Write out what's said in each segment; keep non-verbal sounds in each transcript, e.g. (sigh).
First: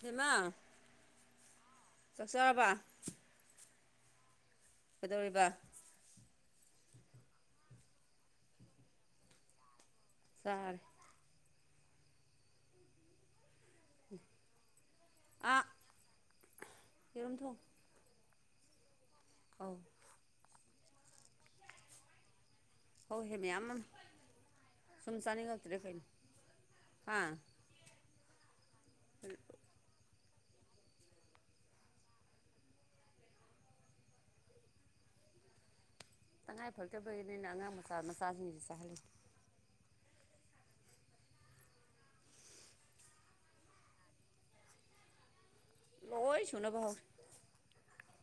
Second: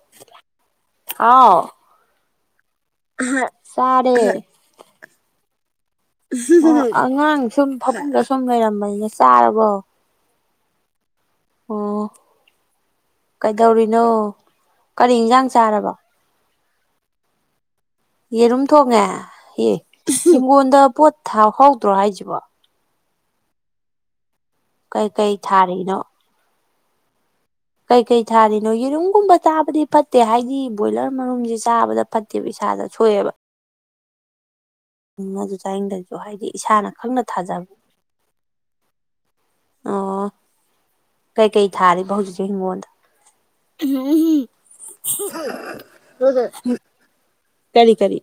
ꯏꯕꯦꯝꯃꯥ ꯍꯥꯎ ꯆꯥꯛꯆꯥꯔꯕ ꯆꯥꯔꯦ ꯀꯩꯗꯧꯔꯤꯕ ꯑꯉꯥꯡ ꯁꯨꯝ ꯐꯃꯨꯡꯗ ꯁꯨꯝ ꯂꯩꯔꯝꯕꯅꯤꯗ ꯆꯥꯔꯕꯣ ꯆꯥꯔꯦ ꯍ‌ꯣ ꯀꯩꯗꯧꯔꯤꯅꯣ ꯀꯔꯤ ꯏꯟꯁꯥꯡ ꯑꯥ ꯆꯥꯔꯕ ꯌꯦꯔꯨꯝ ꯊꯣꯡ ꯌꯦꯔꯨꯝ ꯊꯣꯡꯉꯦ ꯑꯦ ꯑꯧ ꯍꯤꯡꯒꯣꯟꯗ ꯄꯣꯠ ꯊꯥꯍꯧꯗ꯭ꯔꯣ ꯍꯥꯏꯁꯤꯕꯣ ꯍꯧꯋꯤꯍꯦ ꯃꯌꯥꯝꯃ ꯁꯨꯝ ꯀꯩꯀꯩ ꯆꯥꯅꯤꯡ ꯉꯛꯇꯔꯦ ꯊꯥꯔꯤꯅꯣ ꯀꯩꯅꯣ ꯍꯥꯥ ꯀꯩꯀꯩ ꯊꯥꯔꯤꯅꯣ ꯌꯦꯔꯨꯝꯒꯨꯝꯕ ꯆꯥꯕꯗꯤ ꯐꯠꯇꯦ ꯍꯥꯏꯗꯤ ꯕꯣꯏꯂ ꯭ꯔ ꯃꯔꯨꯝꯁꯦ ꯆꯥꯕꯗ ꯐꯠꯇꯦꯕ ꯏꯁꯥꯗ ꯁꯣꯛꯑꯦꯕ ꯅꯖ ꯆꯥꯏꯌꯦꯡꯗꯁꯨ ꯍꯥꯏꯗꯤ ꯏꯁꯥꯅ ꯈꯪꯅ ꯊꯥꯖꯕ ꯆ ꯃꯆꯥꯥꯁꯁꯤꯡꯁꯦꯍꯜꯂꯤ ꯑꯣ ꯀꯩꯀꯩ ꯊꯥꯔꯤꯕ ꯍꯧꯖꯤꯛꯁꯦ ꯍꯤꯡꯒꯣꯜꯗ (unintelligible) ꯂꯣꯏ ꯁꯨꯅꯕ ꯍꯧꯔꯦ ꯀꯔꯤ ꯀꯔꯤ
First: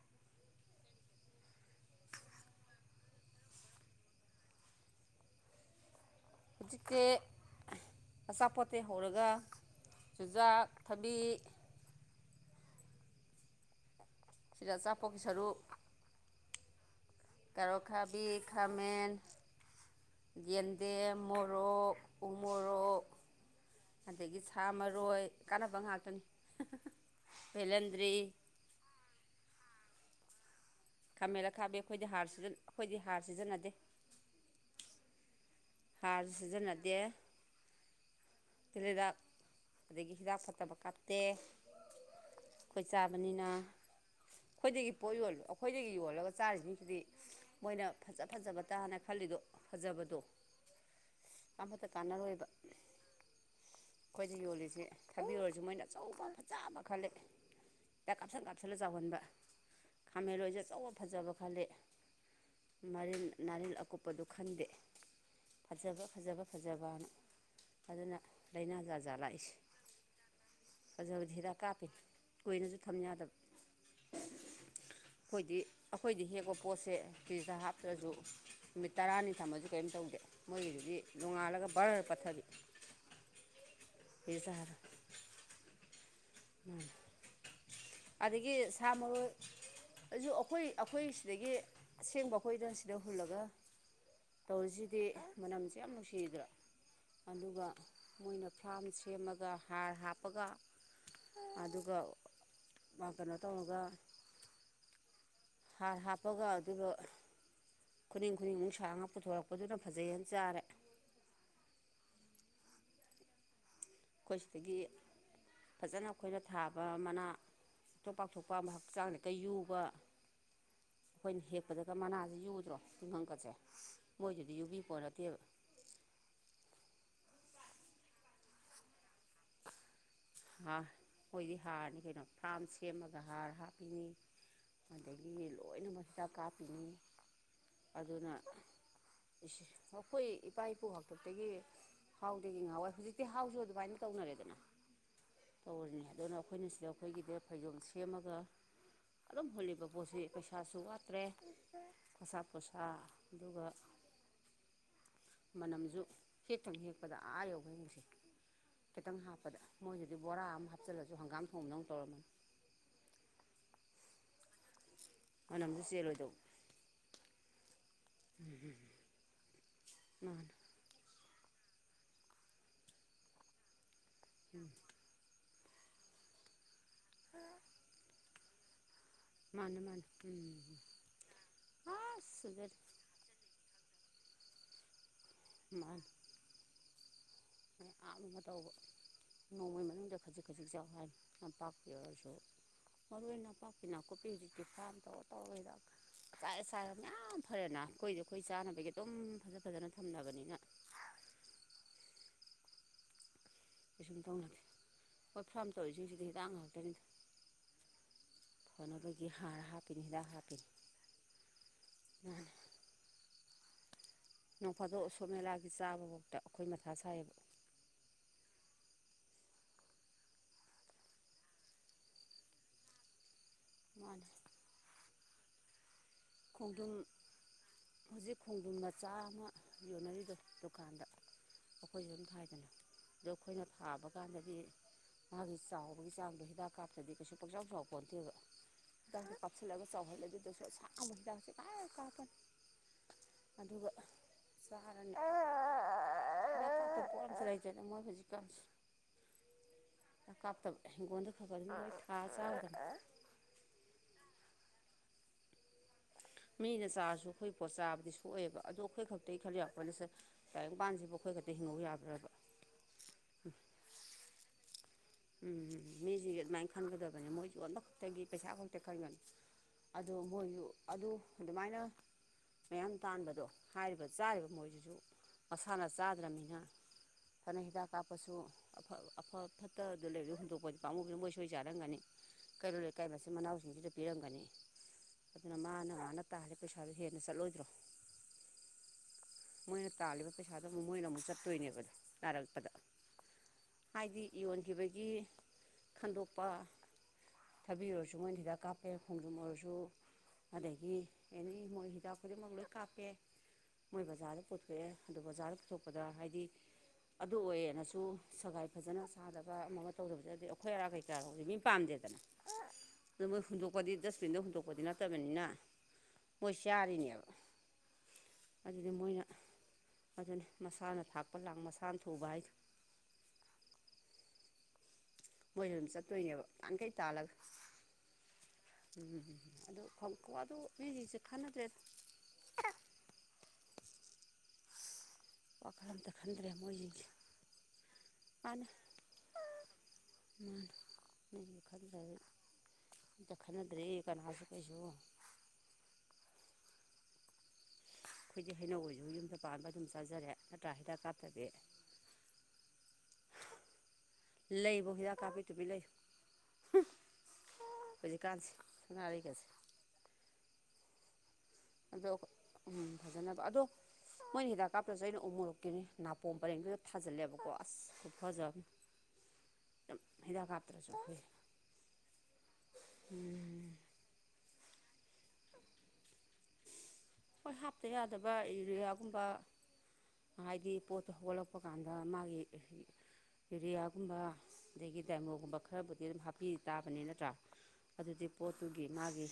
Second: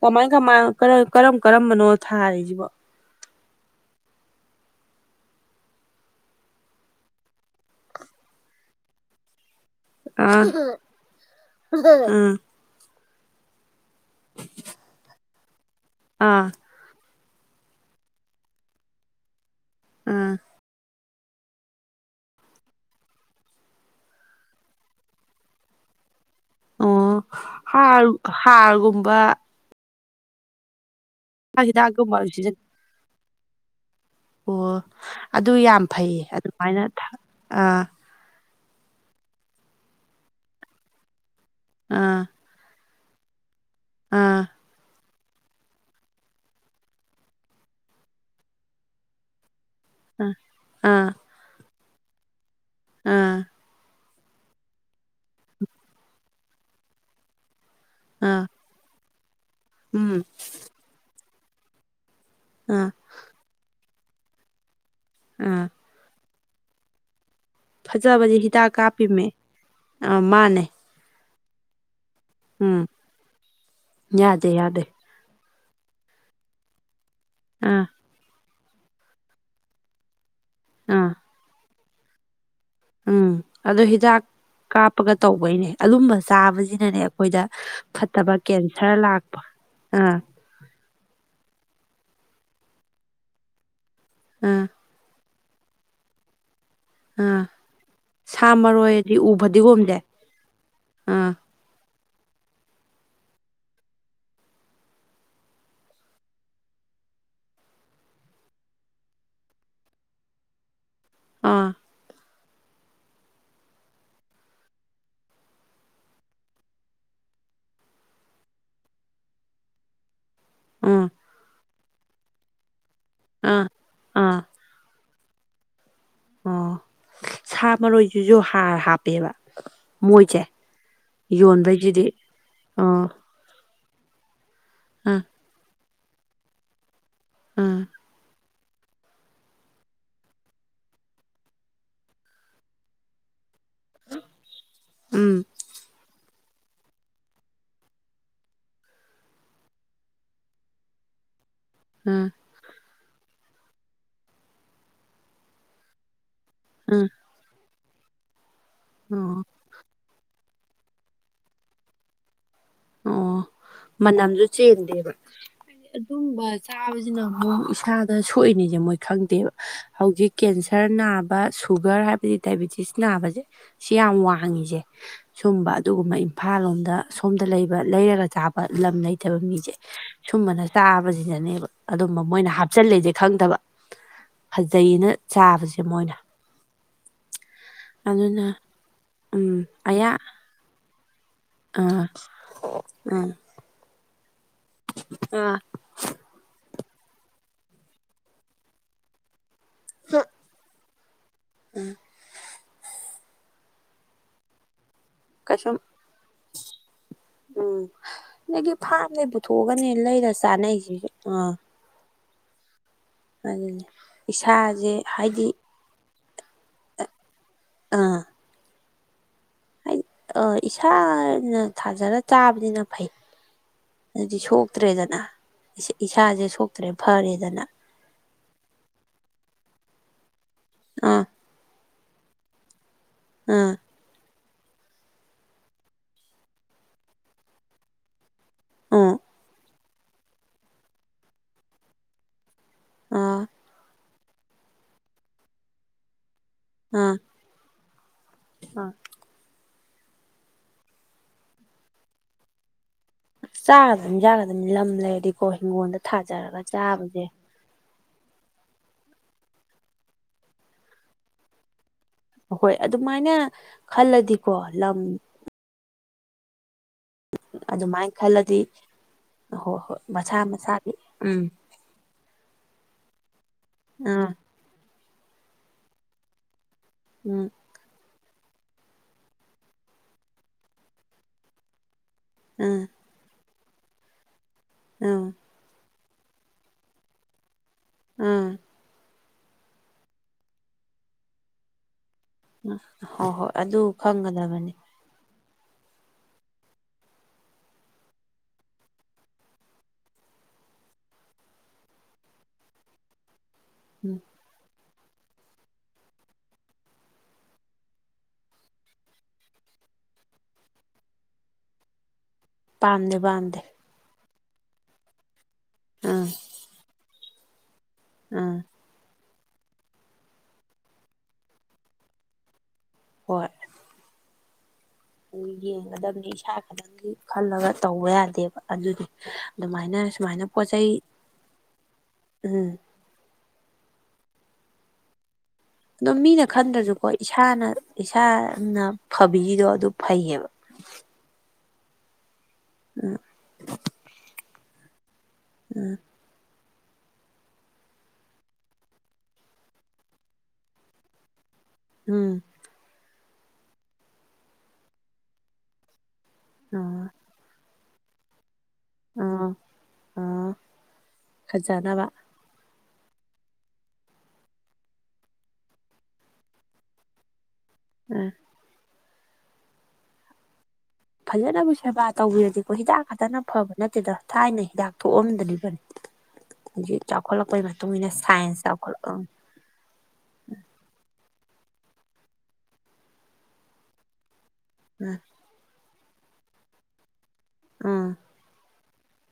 ꯀꯃꯥꯏ ꯀꯃꯥꯏ ꯀꯔ ꯝ ꯀꯔꯝ ꯀꯔꯝꯕꯅꯣ ꯊꯥꯔꯤꯁꯤꯕꯣ ꯍꯧꯖꯤꯛꯁꯦ ꯑꯆꯥꯄꯣꯠꯇꯩ ꯍꯧꯔꯒ ꯆꯨꯖꯥꯛ ꯊꯕꯤ ꯎꯝ ꯑꯆꯥꯄꯣꯠꯀꯤ ꯁꯔꯨꯛ ꯑꯥ (unintelligible) ꯀꯔꯣꯟ ꯑꯈꯥꯕꯤ ꯈꯥꯃꯦꯟ ꯎꯝ ꯌꯦꯟꯗꯦꯝ ꯃꯣꯔꯣꯛ ꯎ ꯃꯣꯔꯣꯛ ꯑꯗꯒꯤ ꯁꯥ ꯃꯔꯣꯏ ꯀꯥꯟꯅꯕ ꯉꯥꯛꯇꯅꯤ ꯑꯣ ꯍꯥꯔ ꯚꯦꯂꯦꯟꯗ꯭ꯔꯤ ꯍꯥꯔꯒꯨꯝꯕ ꯃꯦꯟꯂ ꯊꯕꯤ ꯍꯤꯗꯥꯛ ꯑꯩꯈꯣꯏꯗꯤ ꯍꯥꯔ ꯑꯩꯈꯣꯏꯗꯤ ꯍꯥꯔ ꯁꯤꯖꯤꯟꯅꯗꯦ ꯑꯣ ꯑꯗꯨ ꯌꯥꯝ ꯐꯩ ꯍꯥꯔꯁꯨ ꯑꯗꯨꯃꯥꯏꯅ ꯑꯥ ꯇꯤꯜ ꯍꯤꯗꯥꯛ ꯑꯗꯒꯤ ꯍꯤꯗꯥꯛ ꯐꯠꯇꯕ ꯀꯥꯞꯇꯦ ꯑꯥ ꯑꯩꯈꯣꯏ ꯆꯥꯕꯅꯤꯅ ꯑꯥ ꯑꯩꯈꯣꯏꯗꯒꯤ ꯄꯣꯠ ꯌꯣꯜꯂ ꯑꯩꯈꯣꯏꯗꯒꯤ ꯌꯣꯜꯂꯒ ꯆꯥꯔꯤꯁꯤꯡꯁꯤꯗꯤ ꯃꯣꯏꯅ ꯐꯖ ꯐꯖꯕ ꯇꯥꯅ ꯈꯜꯂꯤꯗꯣ ꯐꯖꯕꯗꯣ ꯑꯥ ꯑꯃꯠꯇ ꯀꯥꯟꯅꯔꯣꯏꯕ ꯑꯥ ꯑꯩꯈꯣꯏꯁ ꯌꯣꯜꯂꯤꯁꯤꯦ ꯊꯕꯤꯔ ꯑꯣꯏꯔꯁꯨ ꯃꯣꯏꯅ ꯑꯆꯧꯕ ꯐꯖꯕ ꯈꯜꯂꯦ ꯍꯤꯗꯛ ꯑꯥ ꯀꯥꯞꯁꯟ ꯀꯥꯞꯁꯟ ꯄꯁꯜꯂ ꯆꯥꯎꯍꯟꯕ ꯎꯝ ꯈꯥꯃꯦꯟꯔꯣꯏꯁꯦ ꯑꯆꯧꯕ ꯐꯖꯕ ꯈꯂꯦ ꯑꯥ ꯃꯔꯤꯜ ꯅꯥꯔꯤꯜ ꯑꯀꯨꯞꯄꯗꯨ ꯈꯪꯗꯦ ꯎꯝ ꯐꯖꯕ ꯐꯖꯕ ꯐꯖꯕ ꯅ ꯐꯖꯕꯗꯤ ꯍꯤꯗꯥꯛ ꯀꯥꯞꯄꯤꯃꯦ ꯑ ꯃꯥꯅꯦ ꯐꯖꯕꯗꯤ ꯍꯤꯗꯥꯛ ꯀꯥꯞꯄꯤ ꯀꯨꯏꯅꯁꯨ ꯎꯝ ꯊꯝ ꯌꯥꯗꯕ ꯌꯥꯗꯦ ꯌꯥꯗꯦ ꯑꯩꯈꯣꯏꯗꯤ ꯑꯩꯈꯣꯏꯗꯤ ꯍꯦꯛꯄ ꯄꯣꯠꯁꯦ ꯐꯔꯤꯤꯁꯇ ꯑꯥ ꯍꯥꯞꯇ꯭ꯔꯁꯨ ꯅꯨꯃꯤꯠ ꯇꯔꯥꯅꯤ ꯊꯝꯃꯁꯨ ꯀꯔꯤꯝ ꯇꯧꯗꯦ ꯃꯣꯏꯒꯤꯗꯨꯗꯤ ꯑꯥ ꯅꯣꯡꯉꯥꯜꯂꯒ ꯕꯔꯔ ꯄꯠꯊꯕꯤ ꯎꯝ ꯑꯗꯣ ꯍꯤꯗꯥꯛ ꯐ꯭ꯔꯤꯖꯇ ꯍꯥꯞꯄ ꯀꯥꯞꯄꯒ ꯇꯧꯕꯩꯅꯦ ꯑꯗꯨꯕ ꯆꯥꯕꯁꯤꯅꯅꯦ ꯑꯩꯈꯣꯏꯗ ꯐꯠꯇꯕ ꯑꯗꯒꯤ ꯁꯥ ꯀꯦꯟꯁꯔ ꯃꯔꯣꯏꯁꯨ ꯂꯥꯛꯄ ꯑꯥ ꯑꯩꯈꯣꯏ ꯑꯩꯈꯣꯏ ꯁꯤꯗꯒꯤ ꯑꯁꯦꯡꯕ ꯑꯩꯈꯣꯏꯗ ꯁꯤꯗ ꯍꯨꯜꯂꯒ ꯑꯥ ꯇꯧꯔꯤꯁꯤ ꯗꯤ ꯃꯅꯝꯁꯦ ꯌꯥꯝ ꯅꯨꯡꯁꯤꯗ꯭ꯔꯥ ꯑꯥ ꯑꯗꯨꯒ ꯁꯥ ꯃꯣꯏꯅ ꯐ꯭ꯂꯥꯝ ꯃꯔꯣꯏꯗꯤ ꯎ ꯁꯦꯝꯃꯒ ꯍꯥꯔ ꯐꯗꯤꯒꯣꯝꯁꯦ ꯍꯥꯞꯄꯒ ꯑꯥ ꯑꯗꯨꯒ ꯃꯥ ꯀꯩꯅꯣ ꯇꯧꯔꯒ ꯍꯥꯔ ꯍꯥꯞꯄꯒ ꯑꯗꯨꯒ ꯈꯨꯅꯤꯡ- ꯈꯨꯅꯤꯡꯃꯨꯛ ꯁꯥꯡ ꯉ ꯄꯨꯊꯣꯔꯛꯄꯗꯨꯅ ꯐꯖꯩꯅ ꯆꯥꯔꯦ꯫ ꯑꯥ ꯑꯩꯈꯣꯏ ꯁꯤꯗꯒꯤ ꯐꯖꯅ ꯑꯩꯈꯣꯏꯅ ꯊꯥꯕ ꯃꯅꯥ ꯄꯤꯊꯣꯛ ꯄꯥꯛꯊꯣꯛꯄ ꯍꯛꯆꯥꯡꯗ ꯒ ꯌꯨꯕ ꯎꯝ ꯑꯩꯈꯣꯏꯅ ꯍꯦꯛꯄꯗꯒ ꯃꯅꯥꯖꯤ ꯌꯨꯗ꯭ꯔꯣ ꯇꯤꯡꯈꯪꯗꯖꯤ ꯑꯥ ꯑꯥ ꯃꯣꯏꯗꯨꯗꯤ ꯌꯨꯕꯤ ꯄꯣꯠ ꯅꯠꯇꯦꯕ꯫ ꯑꯣ ꯁꯥ ꯃꯔꯣꯏꯁꯤꯁꯨ ꯍꯥꯔ ꯍꯥꯞꯄꯦꯕ꯫ ꯃꯣꯏꯁꯦ ꯍꯥ ꯃꯣꯏꯗꯤ ꯍꯥꯔꯅꯤ ꯌꯣꯟꯕꯩꯁꯤꯗꯤ ꯀꯩꯅꯣ ꯐꯥꯔꯝ ꯑꯣ ꯁꯦꯝꯃꯒ ꯍꯥꯔ ꯍꯥꯞꯄꯤꯅꯤ꯫ ꯑꯥ ꯑꯗꯒꯤ ꯂꯣꯏꯅꯃꯛ ꯍꯤꯗꯥꯛ ꯀꯥꯞꯄꯤꯅꯤ꯫ ꯑ ꯑꯗꯨꯅ ꯑꯈꯣꯏ ꯏꯄꯥ - ꯏꯄꯨ ꯍꯥꯛꯇꯛꯇꯒꯤ ꯍꯥꯎꯗꯒꯤ ꯉꯍꯥꯋꯥꯏ ꯍꯧꯖꯤꯛꯇꯤ ꯍꯥꯎꯖꯨ ꯑꯗꯨꯃꯥꯏꯅ ꯇꯧꯅꯔꯦꯗꯅ꯫ ꯎꯝ ꯇꯧꯔꯤꯅꯤ ꯑꯗꯨꯅ ꯑꯩꯈꯣꯏꯅ ꯁꯤꯗ ꯑꯩꯈꯣꯏꯒꯤꯗ ꯐꯩꯖꯣꯜ ꯁꯦꯝꯃꯒ ꯑꯗꯨꯝ ꯍꯨꯜꯂꯤꯕ ꯄꯣꯠꯁꯤ ꯄꯩꯁꯥꯁꯨ ꯋꯥꯠꯇ꯭ꯔꯦ ꯑꯥ ꯈꯣꯔꯁꯥ - ꯄꯣꯠꯁꯥ ꯑꯗꯨꯒ ꯃꯅꯝꯖꯨ ꯍꯦꯛ ꯊꯪ ꯍꯦꯛꯄꯗ ꯑꯥ ꯌꯧꯒꯩ ꯅꯨꯡꯁꯤ ꯈꯤꯇꯪ ꯑꯣ ꯍꯥꯞꯄꯗ ꯃꯣꯏꯗꯨꯗꯤ ꯕꯣꯔꯥ ꯑꯃ ꯍꯥꯞꯆꯜꯂꯁꯨ ꯍꯪꯒꯥꯝ ꯊꯣꯡꯕꯗꯧ ꯇꯧꯔꯝꯃꯅꯤ꯫ ꯑꯣ ꯃꯅꯝꯖꯨ ꯆꯦꯟꯗꯦꯕ ꯃꯅꯝꯁꯨ ꯍꯥꯏꯗꯤ ꯆꯦꯜꯂꯣꯏꯗꯧꯕ ꯑꯗꯨꯝꯕ ꯆꯥꯕꯖꯤꯅ ꯑꯃꯨꯛ ꯏꯁꯥꯗ ꯁꯣꯛꯏꯅꯤꯖꯤ ꯃꯣꯏ ꯈꯪꯗꯦꯕ ꯍꯧꯖꯤꯛ ꯃꯥꯅ ꯀꯦꯟꯁꯔ ꯁꯔ ꯅꯥꯕ ꯁꯨꯒꯔ ꯍꯥꯏꯕꯗꯤ ꯗꯥꯏꯕꯤꯇꯤꯁ ꯅꯥꯕꯖꯦ ꯁꯤ ꯌꯥꯝ ꯋꯥꯡꯉꯤ ꯖꯦ ꯁꯨꯝꯕ ꯑꯗꯨꯒꯨꯝꯕ ꯏꯝꯐꯥꯜ ꯂꯣꯝꯗ ꯁꯣꯝꯗ ꯂꯩꯕ ꯂꯩꯔꯒ ꯆꯥꯕ ꯂꯝ ꯂꯩꯇꯕ ꯃꯤ ꯖꯦ ꯃꯥꯅ ꯃꯥꯅ ꯁꯨꯝꯕꯅ ꯎꯝ ꯆꯥꯕꯖꯤꯅꯅꯦꯕ ꯑꯗꯨꯝꯕ ꯑꯁ ꯃꯣꯏꯅ ꯏꯕꯦꯝ ꯍꯥꯞꯆꯜꯂꯦ ꯖꯦ ꯈꯪꯗꯕ ꯐꯖꯩꯌꯅ ꯆꯥꯕꯖꯦ ꯃꯥꯅ ꯃꯣꯏꯅ (unintelligible) ꯑꯗꯨꯅ ꯇꯧꯕ ꯎꯝ ꯅꯣꯡꯃꯩ ꯑꯌꯥ ꯃꯅꯨꯡꯗ ꯈꯖꯤꯛ- ꯈꯖꯤꯛ ꯆꯥꯎ ꯍꯥꯏ ꯅꯄꯥꯛꯄꯤ ꯑꯥ ꯑꯣꯏꯔꯁꯨ ꯃꯔꯨ ꯑꯣꯏꯅ ꯅꯄꯥꯛꯄꯤ ꯅꯥꯀꯨꯞꯄꯤ ꯍꯧꯖꯤꯛꯇꯤ ꯐꯥꯅ ꯇꯧꯔ ꯇꯧꯔꯒ ꯑꯥ ꯍꯤꯗꯥꯛ ꯆꯥꯏꯔ - ꯆꯥꯏꯔꯒ ꯃꯌꯥꯝ ꯐꯔꯦꯅ ꯑꯩꯈꯣꯏꯗꯤ ꯑꯩꯈꯣꯏ ꯆꯥꯅꯕꯒꯤ ꯑꯗꯨꯝ ꯐꯖ ꯐꯖꯅ ꯊꯝꯅꯕꯅꯤꯅ ꯎꯝ ꯀꯩꯁꯨꯝ ꯇꯧꯅꯗꯦ ꯍꯧꯏ ꯐꯥꯔꯝ ꯀꯩꯁꯨꯝ ꯇꯧꯔꯤꯁꯤꯡꯁꯤꯗꯤ ꯍꯤꯗꯥꯛ ꯉꯥꯛꯇꯅꯤꯗ ꯎꯝ ꯑꯗꯒꯤ ꯐꯅꯕꯒꯤ ꯐꯥꯔꯝꯗꯒꯤ ꯍꯥꯔ ꯄꯨꯊꯣꯛꯑꯒꯅꯦ ꯂꯩꯔ ꯆꯥꯅꯩꯖꯤꯖꯨ ꯑꯥ ꯎꯝ ꯑꯗꯨꯅꯤ ꯏꯁꯥꯖꯦ ꯍꯥꯏꯗꯤ ꯆꯥꯕꯕꯛꯇ ꯑꯈꯣꯏ ꯃꯊꯥ ꯁꯥꯏꯌꯦꯕ꯫ ꯑꯥ ꯑ ꯏꯁꯥꯅ ꯊꯥꯖꯔ ꯆꯥꯕꯅꯤꯅ ꯐꯩ ꯫ ꯃꯥꯅꯦ ꯑꯗꯨꯗꯤ ꯁꯣꯛꯇ꯭ꯔꯦꯗꯅ ꯏꯁꯥꯍꯩ ꯈꯣꯡꯗ꯭ꯔꯨꯝ ꯁꯣꯛꯇ꯭ꯔꯦ ꯐꯔꯦꯗꯅ꯫ ꯍꯧꯖꯤꯛ ꯈꯣꯡꯗ꯭ꯔꯨꯝ ꯃꯆꯥ ꯑꯃ ꯌꯣꯟꯅꯔꯤꯗꯣ ꯗꯨꯀꯥꯟꯗ ꯑꯥ ꯑꯩꯈꯣꯏꯖꯨ ꯑꯝ ꯊꯥꯏꯗꯅ ꯑꯗꯨ ꯑꯩꯈꯣꯏꯅ ꯑꯥ ꯊꯥꯕ ꯀꯥꯟꯗꯗꯤ ꯃꯥꯒꯤ ꯆꯥꯎꯕꯒꯤ ꯆꯥꯡꯗꯣ ꯍꯤꯗꯥꯛ ꯀꯥꯞꯇ꯭ꯔꯗꯤ ꯀꯩꯁꯨ ꯄꯥꯛꯆꯥꯎ ꯆꯥꯎꯄꯣꯟꯇꯦꯕꯥ꯫ ꯎꯝ (unintelligible) ꯑꯥ ꯑꯗꯨꯒ ꯆꯔꯅꯤ ꯑꯥ (unintelligible) ꯃꯣꯏ ꯍꯧꯖꯤꯛꯀꯥꯟꯁꯤ ꯑꯥ ꯀꯥꯞꯇꯕ ꯍꯤꯡꯒꯣꯟꯗ ꯈꯔ (unintelligible) ꯊꯥ ꯆꯥꯔ ꯆꯥꯒꯗꯕ ꯍꯤꯟꯖꯥꯡꯒꯥꯁꯦ ꯂꯝ ꯂꯩꯔꯗꯤꯀꯣ ꯍꯤꯡꯒꯣꯜꯗ ꯊꯥꯖꯔꯒ ꯃꯤꯅ ꯆꯥꯕꯁꯦ ꯆꯥꯔꯁꯨ ꯑꯩꯈꯣꯏ ꯄꯣꯠ ꯆꯥꯕꯗꯤ ꯁꯣꯛꯑꯣꯏꯌꯦꯕ ꯑꯗꯣ ꯑꯩꯈꯣꯏ ꯈꯛꯇꯒꯤ ꯈꯟ ꯌꯥꯄꯣꯟꯇꯦ ꯇꯥꯏꯕꯥꯡꯄꯥꯟꯁꯤꯕꯨ ꯑꯩꯈꯣꯏ ꯈꯛꯇ ꯍꯤꯡꯍꯧ ꯌꯥꯕꯔ꯭ꯕ ꯍꯍꯣꯏ ꯑꯗꯨꯃꯥꯏꯅ ꯈꯜꯂꯗꯤꯀꯣ ꯂꯝ ꯎꯝ ꯃꯤꯖꯤ ꯑꯗꯨꯃꯥꯏꯅ ꯈꯟꯒꯗꯕꯅꯤ ꯃꯣꯏ ꯌꯣꯟꯕ ꯑꯗꯨꯃꯥꯏꯅ ꯈꯛꯇꯒꯤ ꯄꯩꯁꯥ ꯈꯜꯂꯗꯤ ꯈꯛꯇ ꯈꯟꯒꯅꯤ ꯍꯣꯏ ꯍꯣꯏ ꯑꯗꯨ ꯃꯁꯥ ꯃꯣꯏꯖꯨ ꯃꯁꯥꯒꯤ ꯑꯗꯨ ꯎꯝ ꯑꯗꯨꯃꯥꯏꯅ ꯃꯌꯥꯝ ꯇꯥꯟꯕꯗꯣ ꯍꯥꯏꯔꯤꯕ ꯎꯝ ꯆꯥꯔꯤꯕ ꯃꯣꯏꯖꯤꯖꯨ ꯃꯁꯥꯅ ꯆꯥꯗ꯭ꯔꯝꯅꯤꯅ ꯎꯝ ꯐꯅ ꯍꯤꯗꯥꯛ ꯀꯥꯞꯄꯁꯨ ꯑꯐ ꯑꯐ ꯐꯠ ꯍꯇ ꯗ ꯂꯩꯕꯗꯤ ꯍꯨꯟꯇꯣꯛꯄꯗꯤ ꯄꯥꯃꯨ ꯕꯅꯤ ꯃꯣꯏ ꯁꯣꯏꯥ ꯆꯥꯔꯝꯒꯅꯤ ꯀꯩꯔꯣꯜ ꯎꯝ ꯂꯩꯀꯥꯏ ꯃꯆꯤꯟ ꯃꯅꯥꯎ ꯁꯤꯗ ꯄꯤꯔꯝꯒꯅꯤ ꯑ ꯑꯗꯨꯅ ꯃꯥꯅ ꯃꯥꯅ ꯇꯥꯜꯂꯤ ꯄꯩꯁꯥꯗꯣ ꯍꯦꯟꯅ ꯆꯠꯂꯣꯏꯗ꯭ꯔꯣ ꯎꯝ ꯃꯣꯏꯅ ꯇꯥꯜꯂꯤꯕ ꯄꯩꯁꯥꯗꯨ ꯑꯃꯨꯛ ꯃꯣꯏꯅ ꯑꯃꯨꯛ ꯆꯠꯇꯣꯏꯅꯦꯕꯗꯣ ꯅꯥꯔꯛꯄꯗ ꯎꯝ ꯍꯣꯏ ꯍꯣꯏ ꯑꯗꯨ ꯍꯥꯏꯗꯤ ꯈꯪꯒꯗꯕꯅꯤ ꯌꯣꯟꯈꯤꯕꯒꯤ ꯈꯟꯗꯣꯛꯄ ꯊꯥꯕꯤ ꯑꯣꯏꯔꯁꯨ ꯃꯣꯏꯅ ꯍꯤꯗꯥꯛ ꯀꯥꯞꯄꯦ ꯈꯣꯡꯖꯨꯝ ꯑꯣꯏꯔꯁꯨ ꯑꯗꯒꯤ ꯑꯦꯅꯤ ꯃꯣꯏ ꯍꯤꯗꯥꯛ ꯈꯨꯗꯤꯡꯃꯛ ꯂꯣꯏ ꯀꯥꯞꯄꯦ ꯃꯣꯏ ꯎꯝ ꯕꯖꯥꯔꯗ ꯄꯨꯊꯣꯛꯑꯦ ꯑꯗꯨ ꯕꯖꯥꯔꯗ ꯄꯨꯊꯣꯛꯄꯗ ꯍꯥꯏꯗꯤ ꯑꯗꯨ ꯑꯣꯏꯌꯦꯅꯁꯨ ꯁꯒꯥꯏ ꯐꯖꯅ ꯁꯥꯗꯕ ꯑꯃꯒ ꯇꯧꯗꯕꯁꯨ ꯅꯠꯇꯦ ꯑꯩꯈꯣꯏ (unintelligible) (unintelligible) ꯃꯤ ꯄꯥꯝꯗꯦꯗꯅ ꯄꯥꯝꯗꯦ ꯑꯗꯨ ꯃꯣꯏ ꯄꯥꯝꯗꯦ ꯍꯨꯟꯗꯣꯛꯄꯗꯤ ꯗꯁꯕꯤꯟꯗ ꯍꯨꯟꯗꯣꯛꯄꯗꯤ ꯅꯠꯇꯕꯅꯤꯅ ꯎꯝ ꯃꯣꯏ ꯆꯥꯔꯤꯅꯦꯕ ꯎꯝ ꯑꯗꯨꯗꯤ ꯃꯣꯏꯅ ꯑꯗꯨꯅꯤ ꯃꯁꯥꯅ ꯊꯥꯛꯄ ꯂꯥꯡ ꯃꯁꯥꯅ ꯊꯨꯕ ꯍꯥꯏꯗ ꯍꯣꯏ ꯃꯣꯏꯁꯨ ꯑꯗꯨꯝ ꯌꯦꯡꯒꯗꯕꯅꯤ ꯆꯠꯇꯣꯏꯅꯦꯕ ꯏꯁꯥꯒꯤ ꯅꯍꯥꯟꯈꯩ ꯈꯇꯪ ꯇꯥꯜꯂꯒ ꯈꯜꯂꯒ ꯇꯧꯕ ꯌꯥꯗꯦꯕ ꯑꯗꯨꯗꯤ ꯑꯗꯨ ꯑꯗꯨꯃꯥꯏꯅ ꯁꯨꯃꯥꯏꯅ ꯑꯗꯨ ꯄꯣꯠ ꯆꯩꯩ ꯃꯤꯁꯤꯡꯁꯦ ꯈꯟꯅꯗ꯭ꯔꯦꯗ ꯎꯝ ꯋꯥꯈꯜ ꯑꯗꯣ ꯑꯝꯇ ꯃꯤꯅ ꯈꯟꯗ꯭ꯔꯦ ꯃꯣꯏꯁꯤꯡꯁꯦ ꯈꯟꯗ꯭ꯔꯁꯨꯀꯣ ꯏꯁꯥꯅ ꯃꯥꯅꯦ ꯏꯁꯥꯅ ꯐꯕꯤꯔꯤꯗꯣ ꯑꯗꯨ ꯐꯩꯌꯦꯕ ꯃꯥꯅꯦ (unintelligible) ꯎꯝ ꯑꯝꯇ ꯈꯟꯅꯗ꯭ꯔꯤ ꯀꯅꯥꯁꯨ ꯀꯩꯁꯨ ꯎꯝ ꯑꯩꯈꯣꯏꯗꯤ ꯍꯩꯅꯧ ꯑꯣꯏꯁꯨ ꯌꯨꯝꯗ ꯄꯥꯟꯕ ꯑꯗꯨꯝ ꯆꯥꯖꯔꯦ ꯅꯠꯇ꯭ꯔꯥ ꯍꯤꯗꯥꯛ ꯀꯥꯞꯇꯕꯤ ꯎꯝ ꯂꯩꯕꯧ ꯍꯤꯗꯀ ꯀꯥꯄꯤ ꯇꯨꯃꯤꯟ ꯂꯩꯌꯨ ꯑꯥ ꯍꯧꯖꯤꯛꯀꯥꯟꯁꯤ ꯁꯅꯔꯩꯒꯁꯦ ꯑꯥ ꯑꯗꯣ ꯎꯝ ꯐꯖꯅꯕ ꯑꯗꯣ ꯃꯣꯏꯅ ꯍꯤꯗꯥꯛ ꯀꯥꯞꯇ꯭ꯔꯁꯨ ꯑꯩꯅ ꯎ ꯃꯣꯔꯣꯛꯀꯤꯅꯤ ꯅꯥꯄꯣꯝ ꯄꯔꯦꯡꯗꯨꯗ ꯊꯥꯖꯜꯂꯦꯕꯀꯣ ꯑꯁ ꯑ ꯈꯨꯐꯖꯥ ꯑꯝ ꯌꯥꯝ ꯍꯤꯗꯥꯛ ꯀꯥꯞꯇ꯭ꯔꯁꯨ ꯐꯏ ꯐꯖꯅꯕꯨ ꯁꯦꯕꯥ ꯇꯧꯕꯤꯔꯗꯤꯀꯣ ꯍꯤꯗꯥꯛ ꯈꯥꯇꯅ ꯐꯕ ꯅꯠꯇꯦꯗ ꯊꯥꯏꯅ ꯍꯤꯗꯥꯛ ꯊꯣꯛꯑꯝꯗꯔꯤꯕꯅꯤ ꯍꯧꯖꯤꯛ ꯍꯣꯏ ꯆꯥꯎꯈꯠꯂꯛꯄꯩ ꯍꯥꯞꯇ ꯃꯇꯨꯡ ꯏꯟꯅ ꯌꯥꯗꯕ ꯁꯥꯏꯟꯁ ꯌꯨꯔꯤꯌꯥꯒꯨꯝꯕ ꯆꯥꯎꯈꯠꯂꯛꯑꯃꯦ ꯍꯥꯏꯗꯤ ꯄꯣꯠꯇꯣ ꯍꯧꯒꯠꯂꯛꯄ ꯀꯥꯟꯗ ꯃꯥꯒꯤ ꯌꯨꯔꯤꯌꯥꯒꯨꯝꯕ ꯑꯗꯒꯤ ꯎꯝ ꯗꯥꯏꯃꯣꯟꯒꯨꯝꯕ ꯈꯔꯕꯨꯗꯤ ꯑꯗꯨꯝ ꯍꯥꯞꯄꯤ ꯇꯥꯕꯅꯤ ꯅꯠꯇ꯭ꯔꯥ ꯎꯝ ꯑꯗꯨꯗꯤ ꯄꯣꯠꯇꯨ ꯒꯤ ꯃꯥꯒꯤ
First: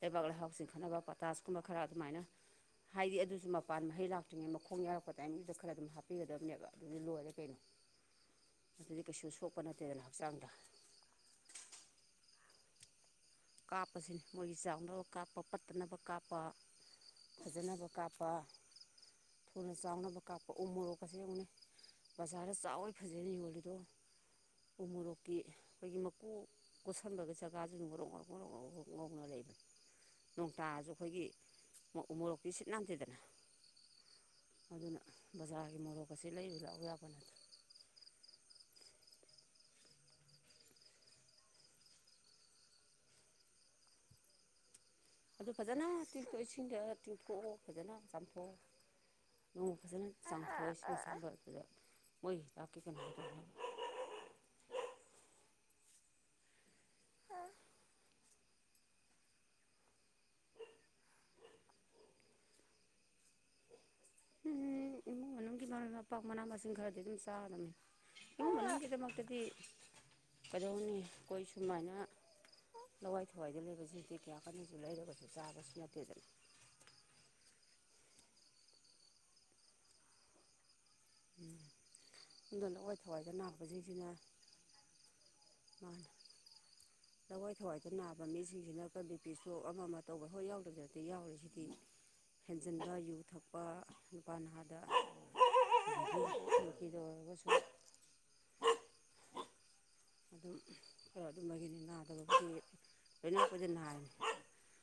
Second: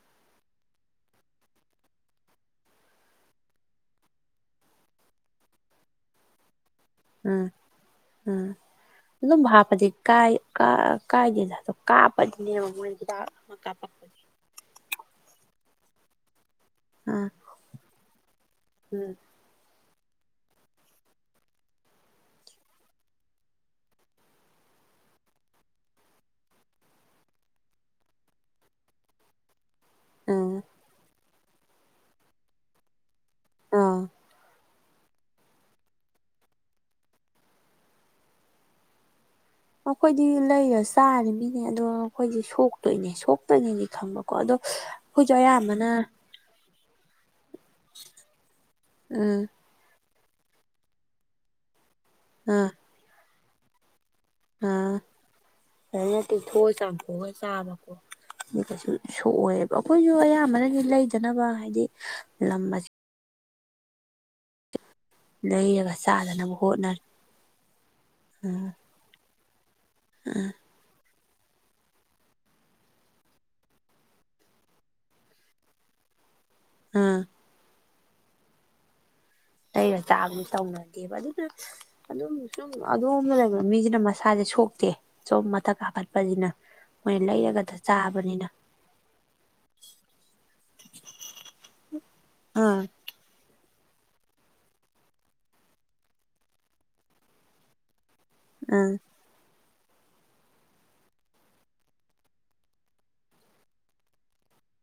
ꯂꯩꯕꯥꯛ ꯂꯩꯍꯥꯎ ꯆꯤꯡꯈꯠꯅꯕ ꯄꯇꯥꯁ ꯀꯨꯝꯕ ꯈꯔ ꯑꯗꯨꯃꯥꯏꯅ ꯍꯥꯏꯗꯤ ꯑꯗꯨꯁꯨ ꯃꯄꯥꯟ ꯃꯍꯩ ꯂꯥꯛꯇ꯭ꯔꯤꯉꯩ ꯃꯈꯣꯡ ꯌꯥꯎꯔꯛꯄ ꯇꯥꯏꯃꯤꯡꯗꯨꯗ ꯈꯔ ꯑꯗꯨꯝ ꯍꯥꯞꯄꯤꯒꯗꯕꯅꯦꯕ ꯑꯗꯨꯗꯤ ꯂꯣꯏꯔꯦ ꯎꯝ ꯀꯩꯅꯣ ꯎꯝ ꯑꯗꯨꯗꯤ ꯀꯩꯁꯨ ꯑꯗꯨꯝ ꯁꯣꯛꯄ ꯍꯥꯞꯄꯗꯤ ꯅꯠꯇꯦꯗꯅ ꯀꯥꯏ ꯍꯛꯆꯥꯡꯗ ꯀꯥ ꯀꯥꯏꯗꯦꯗ ꯀꯥꯞꯄꯗꯤꯅꯦꯕ ꯃꯣꯏ ꯍꯤꯗꯥꯛ ꯑꯃ ꯀꯥꯞꯄꯛꯄꯁꯦ ꯀꯥꯞꯄꯁꯤꯅꯤ ꯃꯣꯏꯒꯤ ꯆꯥꯎꯅꯕ ꯀꯥꯞꯄ ꯄꯠꯇꯅꯕ ꯀꯥꯞꯄ ꯑꯥ ꯐꯖꯅꯕ ꯀꯥꯞꯄ ꯎꯝ ꯊꯨꯅ ꯆꯥꯎꯅꯕ ꯀꯥꯞꯄ ꯎ ꯃꯣꯔꯣꯛꯀꯁꯦ ꯌꯦꯡꯉꯨꯅꯦ ꯕꯖꯥꯔꯗ ꯆꯥꯎꯋꯏ ꯐꯖꯅ ꯌꯣꯜꯂꯤꯗꯣ ꯎ ꯃꯣꯔꯣꯛꯀꯤ ꯑꯩꯈꯣꯏꯒꯤ ꯃꯀꯨ ꯀꯣꯠꯁꯟꯕꯒꯤ ꯖꯒꯥꯗꯨ ꯉꯣꯔꯣꯛ ꯔꯣꯛ ꯉꯥꯎꯔꯣꯛ ꯉꯧꯅ ꯂꯩꯕꯅꯤ ꯎꯝ ꯅꯣꯡꯇꯔꯁꯨ ꯑꯩꯈꯣꯏꯒꯤ ꯎꯃꯣꯔꯣꯛꯇꯤ ꯁꯤꯠ ꯅꯥꯟꯗꯦꯗꯅ ꯑꯝ ꯑꯗꯨꯅ ꯕꯖꯥꯔꯒꯤ ꯃꯣꯔꯣꯛꯀꯁꯦ ꯂꯩꯔ ꯆꯥꯕ ꯌꯥꯕ ꯅꯠꯇ꯭ꯔꯦ ꯑꯩꯈꯣꯏꯗꯤ ꯂꯩꯔ ꯆꯥꯔꯤꯃꯤꯅꯦ ꯑꯗꯣ ꯑꯩꯈꯣꯏꯗꯤ ꯁꯣꯛꯇꯣꯏꯅꯦ ꯁꯣꯛꯇꯣꯏꯅꯦꯗꯤ ꯈꯪꯕꯀꯣ ꯑꯗꯣ ꯑꯩꯈꯣꯏꯁꯨ ꯑꯗꯨ ꯐꯖꯅ ꯑꯌꯥꯝꯕꯅ ꯇꯤꯡꯊꯣꯛ ꯏꯁꯤꯡꯗ ꯇꯤꯡꯊꯣꯛꯑꯣ ꯐꯖꯅ ꯆꯥꯝꯊꯣꯛꯑꯣ ꯎꯝ ꯅꯣꯡꯃ ꯐꯖꯅ (unintelligible) ꯑ ꯐꯖꯥꯅ ꯇꯤꯊꯣꯛꯑ ꯆꯥꯝꯊꯣꯛꯑꯒ ꯆꯥꯕꯀꯣ ꯀꯩꯁꯨ ꯁꯣꯛꯑꯣꯏꯌꯦꯕ ꯑꯩꯈꯣꯏꯁꯨ ꯑꯌꯥꯝꯕꯅꯗꯤ ꯂꯩꯗꯅꯕ ꯍꯥꯏꯗꯤ ꯂꯝ (unintelligible) ꯏꯃꯨꯡ (unintelligible) ꯂꯩꯔꯒ ꯃꯔꯣꯏ ꯃꯄꯥꯛ ꯃꯅꯥ ꯆꯥꯗꯅꯕ ꯃꯁꯤꯡ ꯈꯔꯗꯤ ꯍꯣꯠꯅꯔ ꯑꯗꯨꯝ ꯆꯥꯔꯗꯝꯃꯤ ꯏꯃꯨꯡ ꯎꯝ ꯃꯅꯨꯡꯒꯤꯗꯃꯛꯇꯗꯤ ꯎꯝ ꯀꯩꯗꯧꯅꯤ ꯑꯩꯈꯣꯏ ꯁꯨꯃꯥꯏꯅ ꯂꯋꯥꯏ ꯊꯋꯥꯏꯗ ꯂꯩꯕꯁꯤꯗꯤ ꯀꯌꯥ ꯀꯥꯟꯅꯁꯨ ꯂꯩꯔꯒꯁꯨ ꯆꯥꯕꯁꯨ ꯅꯠꯇꯦꯗꯅ ꯑꯥꯝ ꯂꯩꯔ ꯆꯥꯕꯗꯤ ꯇꯧꯅꯔꯦ ꯑꯗꯨꯅ ꯑꯗꯨꯝ ꯑꯗꯨꯅ ꯁꯨꯝ ꯂꯋꯥꯏ ꯊꯋꯥꯏꯗ ꯑꯗꯣꯝꯅ ꯂꯩꯕ ꯃꯤꯁꯤꯅ ꯅꯥꯕꯁꯤꯡꯁꯤꯅ ꯃꯁꯥꯁꯦ ꯁꯣꯛꯇꯦ ꯁꯣꯝ ꯃꯥꯅ ꯥꯜ ꯄꯅ ꯃꯣꯏ (inaudible) ꯂꯋꯥꯏ ꯊꯋꯥꯏꯗ ꯅꯥꯕ ꯃꯤꯁꯤꯡꯁꯤꯅ ꯀꯩ ꯕꯤ ꯄꯤ ꯁꯣꯞ ꯑꯃ ꯑꯃ ꯇꯧꯕ ꯍꯣꯏ ꯌꯥꯎꯗꯕꯗꯤ ꯌꯥꯎꯔꯤꯁꯤꯗꯤ ꯑꯥ ꯍꯦꯟꯖꯤꯟꯕ ꯌꯨ ꯊꯛ ꯄꯥ ꯅꯨꯨꯄꯥ ꯅꯍꯥꯗ ꯅꯨꯄꯤꯗ ꯑꯣꯏꯔꯒꯁꯨ ꯎꯝ ꯑꯗꯨꯝ ꯈꯔ ꯑꯗꯨꯝꯕꯒꯤꯅꯤ ꯅꯥꯗꯕꯕꯨꯗꯤ ꯂꯣꯏꯅ ꯐꯣꯏꯗꯅ ꯅꯥꯏꯅꯤ (inaudible)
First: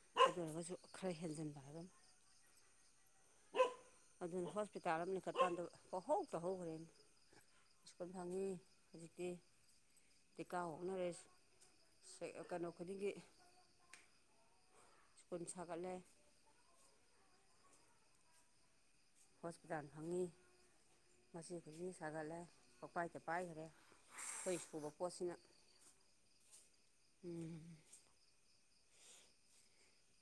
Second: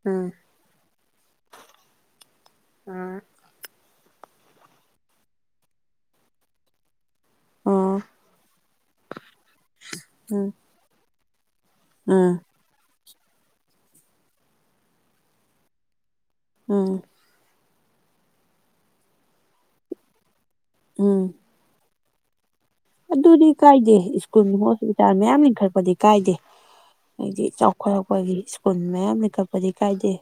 ꯑꯥ ꯑꯗꯨ ꯑꯣꯏꯔꯒꯁꯨ ꯈꯔ ꯍꯦꯟꯖꯤꯟꯕ ꯍꯥꯏꯕ ꯑꯃ ꯎꯝ ꯑꯗꯨꯅ ꯍꯣꯁꯄꯤꯇꯥꯜ ꯑꯃ ꯆꯠꯄꯥꯟꯗ ꯈꯍꯧ ꯇ ꯍꯧꯈ꯭ꯔꯦꯅꯦ ꯑꯥ ꯑꯣ ꯁ꯭ꯀꯨꯜ ꯐꯪꯉꯤ ꯍꯧꯖꯤꯛꯇꯤ ꯊꯤꯀꯥ ꯑꯣꯟꯅꯔꯦ ꯎꯝ ꯀꯩꯅꯣ ꯈꯨꯗꯤꯡꯒꯤ ꯁ꯭ꯀꯨꯜ ꯁꯥꯒꯠꯂꯦ ꯎꯝ ꯍꯣꯁꯄꯤꯇꯥꯜ ꯐꯪꯉꯤ ꯎꯝ ꯃꯆꯤ ꯈꯨꯗꯤꯡ ꯁꯒꯥꯠꯂꯦ ꯑꯗꯨꯗꯤ ꯀꯥꯏꯗꯦ ꯁ꯭ꯀꯨꯜ ꯁꯨꯕ ꯍꯣꯁꯄꯤꯇꯥꯜ ꯄꯣꯠꯁꯤꯅ ꯃꯌꯥꯝ ꯏꯟꯈꯠꯛꯄꯗꯤ ꯀꯥꯏꯗꯦ ꯍꯥꯏꯗꯤ ꯆꯥꯎꯈꯠ ꯑꯩꯈꯣꯏꯒꯤ ꯁ꯭ꯀꯨꯜ ꯃꯌꯥꯝ ꯂꯤꯡꯈꯠꯄꯗꯤ ꯀꯥꯏꯗꯦ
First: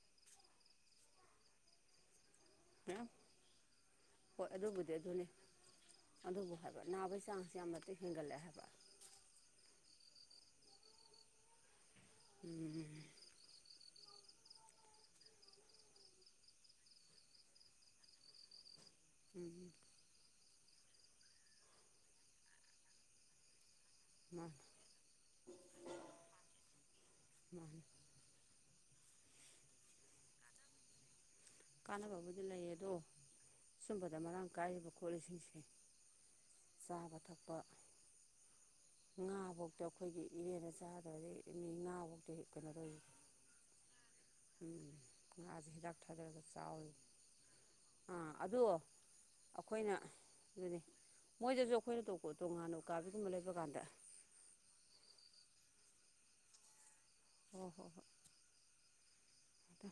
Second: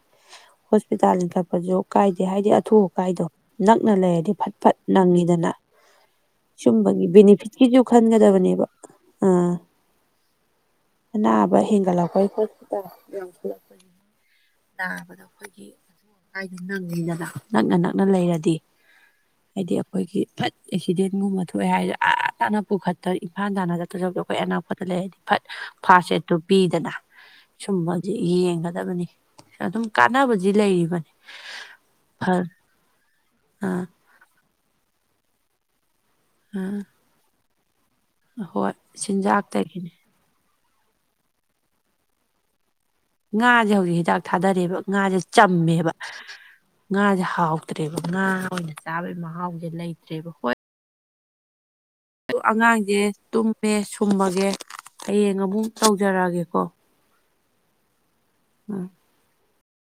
ꯍꯣꯁꯄꯤꯇꯥꯜ ꯂꯤꯡꯈꯠꯄꯁꯨ ꯀꯥꯏꯗꯦ ꯍꯥꯏꯗꯤ ꯑꯊꯨ ꯃꯌꯥꯝ ꯑꯀꯥꯏꯗꯣ ꯅꯛꯅ ꯂꯩꯔꯗꯤ ꯍꯣꯏ ꯐꯠ ꯐꯠ ꯑꯗꯨꯕꯨꯗꯤ ꯑꯗꯨꯅꯤ ꯅꯪꯉꯤꯗꯅ ꯑꯗꯨꯕꯨ ꯍꯥꯏꯕ ꯁꯨꯝꯕꯒꯤ ꯅꯥꯕꯒꯤ ꯕꯦꯅꯤꯐꯤꯠ ꯆꯥꯡꯁꯦ ꯌꯥꯝ ꯁꯤꯁꯨ ꯃꯇꯤꯛ ꯍꯦꯟꯒꯠꯂꯛꯑꯦ ꯍꯥꯏꯕ ꯈꯟꯒꯗꯕꯅꯦꯕ ꯑꯥ ꯑꯅꯥꯕ ꯍꯦꯟꯒꯠꯂꯛꯄꯩ ꯍꯁ (inaudible) ꯅꯥꯕꯗ ꯑꯩꯈꯣꯏꯒꯤ ꯑꯊꯨ ꯑꯀꯥꯏꯗꯣ ꯅꯪꯉꯤꯗꯅ ꯅꯛꯅ ꯅꯛꯅ ꯂꯩꯔꯗꯤ ꯍꯥꯏꯗꯤ ꯑꯩꯈꯣꯏꯒꯤ ꯑꯦꯛꯁꯤꯗꯦꯟꯒꯨꯝꯕ ꯊꯣꯛꯑꯦ ꯍꯥꯏꯗꯤ ꯑꯥꯥ ꯇꯥꯅ ꯄꯨꯈꯠꯇ ꯏꯝꯐꯥꯜ ꯇꯥꯅ ꯑꯗꯨꯁꯨꯝꯕꯩ ꯑꯩꯈꯣꯏ ꯃꯥꯅꯤ ꯑꯅꯥꯛꯄꯗ ꯂꯩꯔꯗꯤ ꯐꯠ ꯐꯥꯁ ꯑꯦꯗꯠꯇꯣ ꯄꯤꯗꯅ ꯃꯥꯅꯤ ꯁꯨꯝꯕ ꯌꯦꯡꯒꯗꯕꯅꯤ ꯑꯗꯨꯝ ꯀꯥꯟꯅꯕꯗꯤ ꯂꯩꯔꯤꯕꯅꯤ ꯀꯥꯟꯅꯕꯕꯨꯗꯤ ꯐꯔ ꯂꯩꯌꯦ ꯑꯗꯣ ꯑꯥ ꯁꯨꯝꯕꯗ ꯃꯔꯥꯡ ꯀꯥꯏꯔꯤꯕ ꯈꯣꯠꯂꯤꯁꯤꯡꯁꯦ ꯑꯥ ꯆꯥꯕ ꯊꯛꯄ ꯍꯣꯏ ꯉꯥ ꯐꯧꯗ ꯆꯤꯟꯖꯥꯛꯇꯒꯤꯅꯦ ꯑꯩꯈꯣꯏꯒꯤ ꯏꯦꯅ ꯆꯥꯗ꯭ꯔꯗꯤ ꯃꯤ ꯉꯥꯐꯧꯗꯤ ꯀꯩꯅꯣ ꯇꯧꯋ ꯉꯥꯁꯦ ꯍꯧꯖꯤꯛ ꯍꯤꯗꯥꯛ ꯊꯥꯗꯔꯦꯕ ꯉꯥꯁꯦ ꯉꯥꯁꯦ ꯆꯝꯃꯦꯕ ꯍꯤꯗꯥꯛ ꯊꯥꯗꯔꯒ ꯆꯥꯎꯔꯤ ꯉꯥꯁꯦ ꯍꯥꯎꯇ꯭ꯔꯦꯕ ꯉꯥ ꯑꯥ ꯑꯗꯣ ꯑꯣꯏꯅ ꯆꯥꯕꯩ ꯃꯍꯥꯎꯁꯦ ꯑꯩꯈꯣꯏꯅ ꯂꯩꯇ꯭ꯔꯦꯕ ꯍꯣꯏ ꯑꯗꯨꯅꯤ (unintelligible) ꯑꯗꯨ ꯑꯉꯥꯡꯁꯦ ꯎꯀꯥꯕꯤꯒꯨꯝꯕ ꯂꯩꯕ ꯇꯨꯝꯃꯦ ꯀꯥꯟꯗ ꯁꯨꯝꯃꯒꯦ ꯍꯌꯦꯡ ꯑꯃꯨꯛ ꯇꯧꯖꯔꯛꯑꯒꯦꯀꯣ ꯍꯣꯏ ꯍꯣꯏ ꯍꯣꯏ ꯎꯝ